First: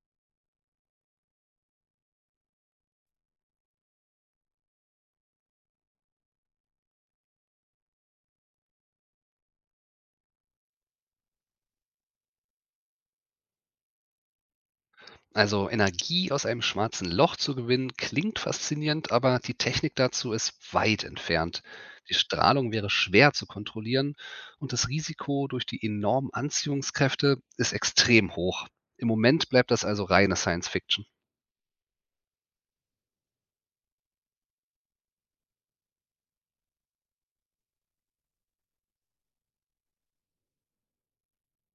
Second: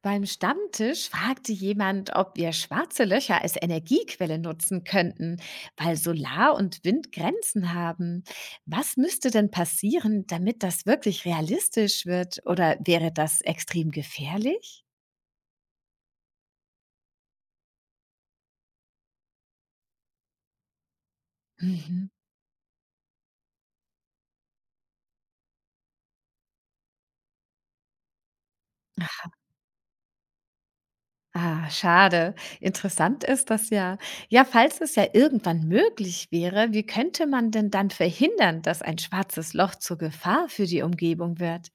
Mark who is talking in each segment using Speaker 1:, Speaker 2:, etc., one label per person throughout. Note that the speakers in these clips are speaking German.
Speaker 1: Beim Stammtisch fragte jemand, ob wir schwarze Löcher als Energiequelle nutzen könnten, weil Solar und Wind Grenzen haben. Was müsste denn passieren, damit das wirklich realistisch wird? Oder wäre das extrem gefährlich?
Speaker 2: Also Energie aus einem schwarzen Loch zu gewinnen, klingt faszinierend, aber die Technik dazu ist weit entfernt.
Speaker 1: Mhm.
Speaker 2: Die Strahlung wäre schwer zu kontrollieren und das Risiko durch die enormen Anziehungskräfte ist extrem hoch. Im
Speaker 1: Ach,
Speaker 2: Moment bleibt das also reine Science Fiction.
Speaker 1: Schade. Interessant ist das ja. Ja, falls es ja irgendwann möglich wäre, wie könnte man denn dann verhindern, dass ein schwarzes Loch zur Gefahr für die Umgebung wird?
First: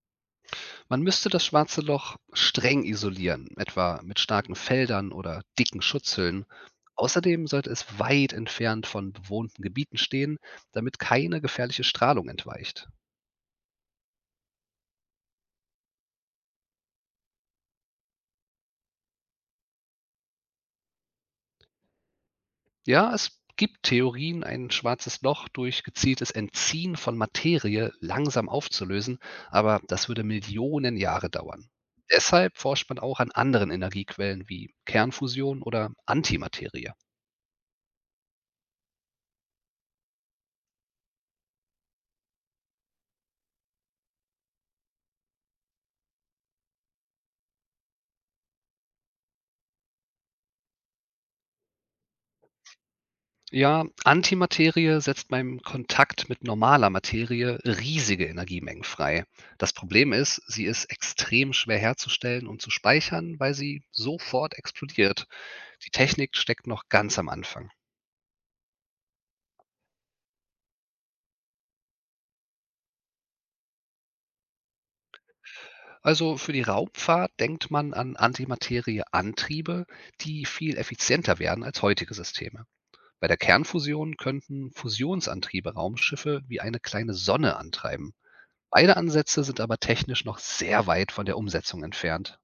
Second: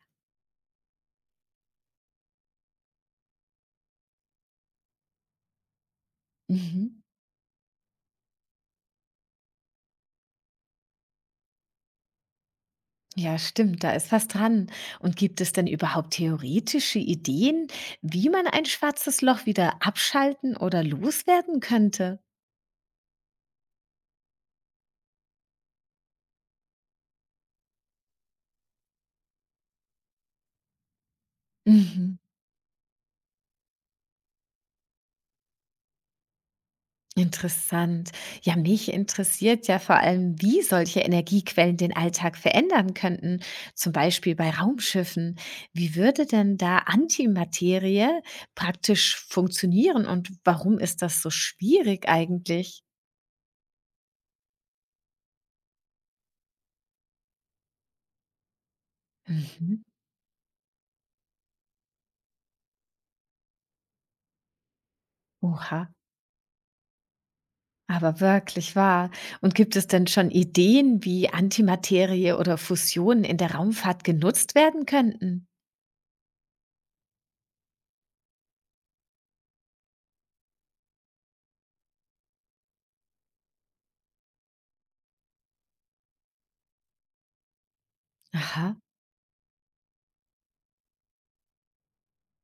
Speaker 2: Man müsste das schwarze Loch streng isolieren, etwa mit starken Feldern oder dicken Schutzhüllen.
Speaker 1: Mhm.
Speaker 2: Außerdem sollte es weit entfernt von bewohnten Gebieten stehen, damit keine gefährliche Strahlung entweicht.
Speaker 1: Ja, stimmt, da ist was dran. Und gibt es denn überhaupt theoretische Ideen, wie man ein schwarzes Loch wieder abschalten oder loswerden könnte?
Speaker 2: Ja, es gibt Theorien, ein schwarzes Loch durch gezieltes Entziehen von Materie langsam aufzulösen, aber das würde Millionen Jahre dauern.
Speaker 1: Mhm.
Speaker 2: Deshalb forscht man auch an anderen Energiequellen wie Kernfusion oder Antimaterie.
Speaker 1: Interessant. Ja, mich interessiert ja vor allem, wie solche Energiequellen den Alltag verändern könnten, zum Beispiel bei Raumschiffen. Wie würde denn da Antimaterie praktisch funktionieren und warum ist das so schwierig eigentlich?
Speaker 2: Ja, Antimaterie setzt beim Kontakt mit normaler Materie riesige Energiemengen frei. Das
Speaker 1: Mhm.
Speaker 2: Problem ist, sie ist extrem schwer herzustellen und zu speichern, weil sie sofort explodiert.
Speaker 1: Oha.
Speaker 2: Die Technik steckt noch ganz am Anfang.
Speaker 1: Aber wirklich wahr. Und gibt es denn schon Ideen, wie Antimaterie oder Fusion in der Raumfahrt genutzt werden könnten?
Speaker 2: Also für die Raumfahrt denkt man an Antimaterieantriebe, die viel effizienter werden als heutige Systeme. Bei der Kernfusion könnten Fusionsantriebe Raumschiffe wie eine kleine Sonne antreiben.
Speaker 1: Aha,
Speaker 2: Beide Ansätze sind aber technisch noch sehr weit von der Umsetzung entfernt.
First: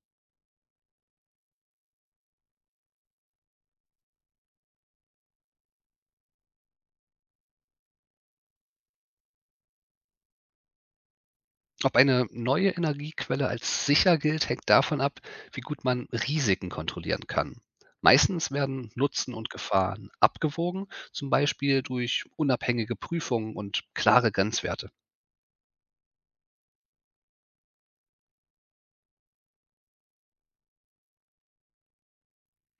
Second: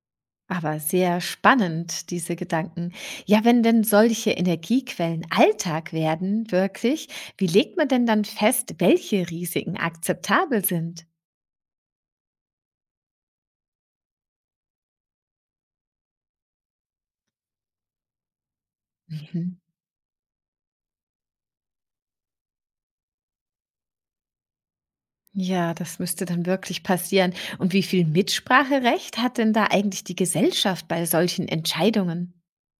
Speaker 1: aber sehr spannend, diese Gedanken. Ja, wenn denn solche Energiequellen Alltag werden, wirklich, wie legt man denn dann fest, welche Risiken akzeptabel sind?
Speaker 2: Ob eine neue Energiequelle als sicher gilt, hängt davon ab, wie gut man Risiken kontrollieren kann. Meistens werden Nutzen und
Speaker 1: Mhm.
Speaker 2: Gefahren abgewogen, zum Beispiel durch unabhängige Prüfungen und klare Grenzwerte.
Speaker 1: Ja, das müsste dann wirklich passieren. Und wie viel Mitspracherecht hat denn da eigentlich die Gesellschaft bei solchen Entscheidungen?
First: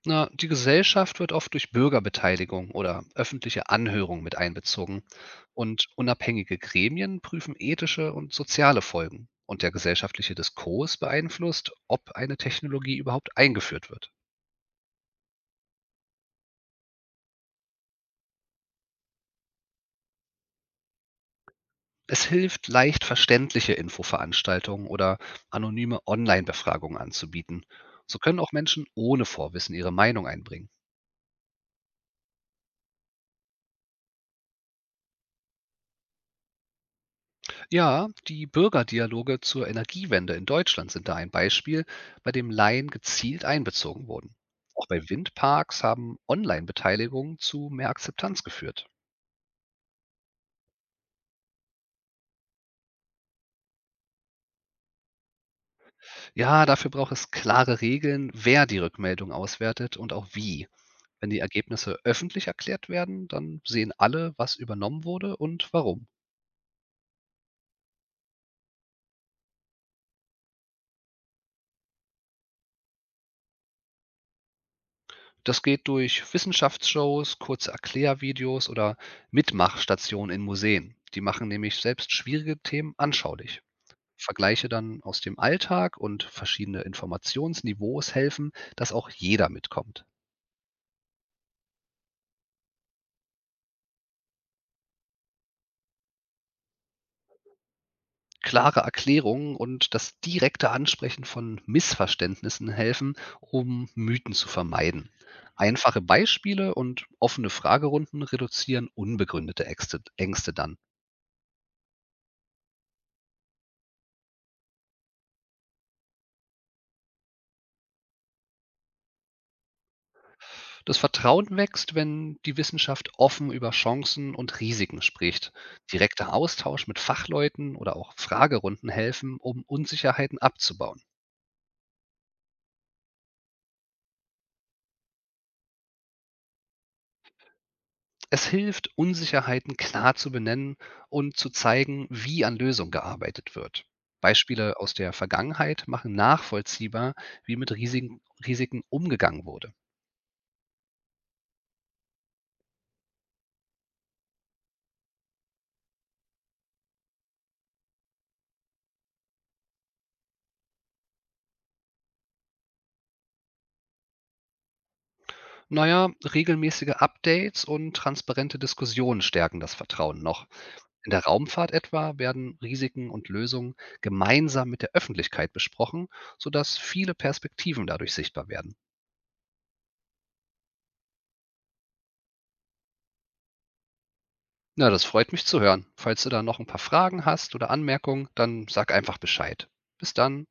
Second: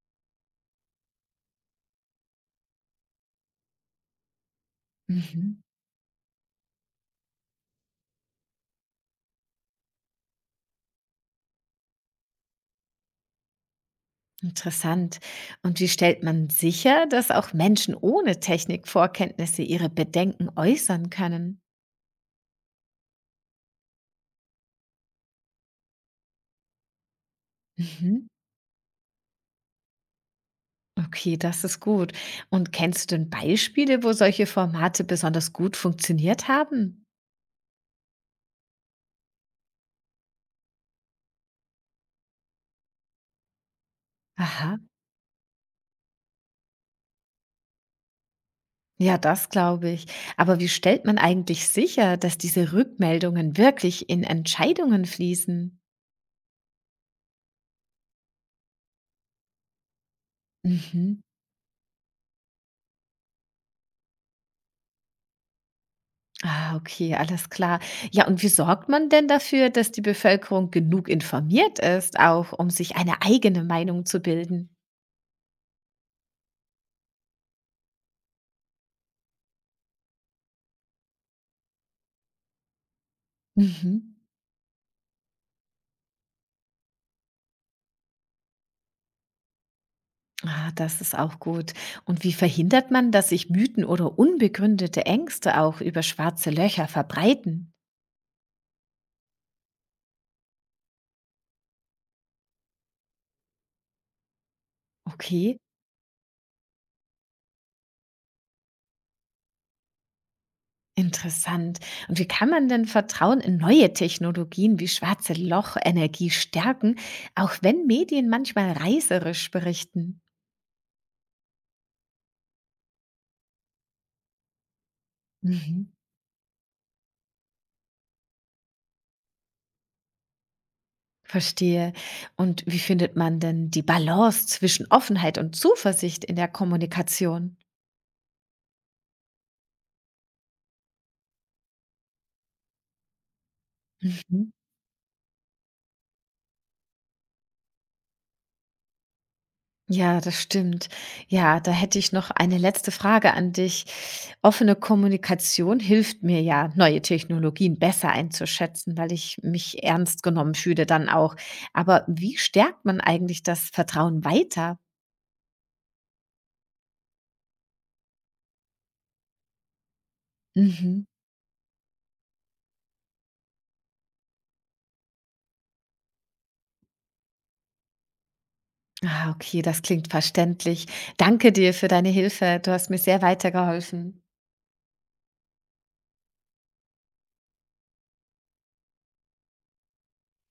Speaker 2: Na, die Gesellschaft wird oft durch Bürgerbeteiligung oder öffentliche Anhörung mit einbezogen.
Speaker 1: Mhm.
Speaker 2: Und unabhängige Gremien prüfen ethische und soziale Folgen. Und der gesellschaftliche Diskurs beeinflusst, ob eine Technologie überhaupt eingeführt wird.
Speaker 1: Interessant. Und wie stellt man sicher, dass auch Menschen ohne Technikvorkenntnisse ihre Bedenken äußern können?
Speaker 2: Es hilft, leicht verständliche Infoveranstaltungen oder anonyme Online-Befragungen anzubieten. So
Speaker 1: Mhm.
Speaker 2: können auch Menschen ohne Vorwissen ihre Meinung einbringen.
Speaker 1: Okay, das ist gut. Und kennst du denn Beispiele, wo solche Formate besonders gut funktioniert haben?
Speaker 2: Ja, die Bürgerdialoge zur Energiewende in Deutschland sind da ein Beispiel, bei dem Laien gezielt einbezogen wurden.
Speaker 1: Aha,
Speaker 2: Auch bei Windparks haben Online-Beteiligungen zu mehr Akzeptanz geführt.
Speaker 1: ja, das glaube ich. Aber wie stellt man eigentlich sicher, dass diese Rückmeldungen wirklich in Entscheidungen fließen?
Speaker 2: Ja, dafür braucht es klare Regeln, wer die Rückmeldung auswertet und auch wie.
Speaker 1: Mhm.
Speaker 2: Wenn die Ergebnisse öffentlich erklärt werden, dann sehen alle, was übernommen wurde und warum.
Speaker 1: Ah, okay, alles klar. Ja, und wie sorgt man denn dafür, dass die Bevölkerung genug informiert ist, auch um sich eine eigene Meinung zu bilden?
Speaker 2: Das geht durch Wissenschaftsshows, kurze Erklärvideos oder Mitmachstationen in Museen. Die machen nämlich selbst schwierige Themen anschaulich.
Speaker 1: Mhm.
Speaker 2: Vergleiche dann aus dem Alltag und verschiedene Informationsniveaus helfen, dass auch jeder mitkommt.
Speaker 1: Ah, das ist auch gut. Und wie verhindert man, dass sich Mythen oder unbegründete Ängste auch über schwarze Löcher verbreiten?
Speaker 2: Klare Erklärungen und das direkte Ansprechen von Missverständnissen helfen, um Mythen zu vermeiden.
Speaker 1: Okay,
Speaker 2: Einfache Beispiele und offene Fragerunden reduzieren unbegründete Ängste dann.
Speaker 1: interessant. Und wie kann man denn Vertrauen in neue Technologien wie schwarze Lochenergie stärken, auch wenn Medien manchmal reißerisch berichten?
Speaker 2: Das Vertrauen wächst, wenn die Wissenschaft offen über Chancen und Risiken spricht.
Speaker 1: Mhm.
Speaker 2: Direkter Austausch mit Fachleuten oder auch Fragerunden helfen, um Unsicherheiten abzubauen.
Speaker 1: Verstehe. Und wie findet man denn die Balance zwischen Offenheit und Zuversicht in der Kommunikation?
Speaker 2: Es hilft, Unsicherheiten klar zu benennen und zu zeigen, wie an Lösungen gearbeitet wird.
Speaker 1: Mhm.
Speaker 2: Beispiele aus der Vergangenheit machen nachvollziehbar, wie mit Risiken umgegangen wurde.
Speaker 1: Ja, das stimmt. Ja, da hätte ich noch eine letzte Frage an dich. Offene Kommunikation hilft mir ja, neue Technologien besser einzuschätzen, weil ich mich ernst genommen fühle dann auch. Aber wie stärkt man eigentlich das Vertrauen weiter?
Speaker 2: Naja, regelmäßige Updates und transparente Diskussionen stärken das Vertrauen noch.
Speaker 1: Mhm.
Speaker 2: In der Raumfahrt etwa werden Risiken und Lösungen gemeinsam mit der Öffentlichkeit besprochen, sodass viele Perspektiven dadurch sichtbar werden.
Speaker 1: Ah, okay, das klingt verständlich. Danke dir für deine Hilfe. Du hast mir sehr weitergeholfen.
Speaker 2: Na, das freut mich zu hören. Falls du da noch ein paar Fragen hast oder Anmerkungen, dann sag einfach Bescheid. Bis dann.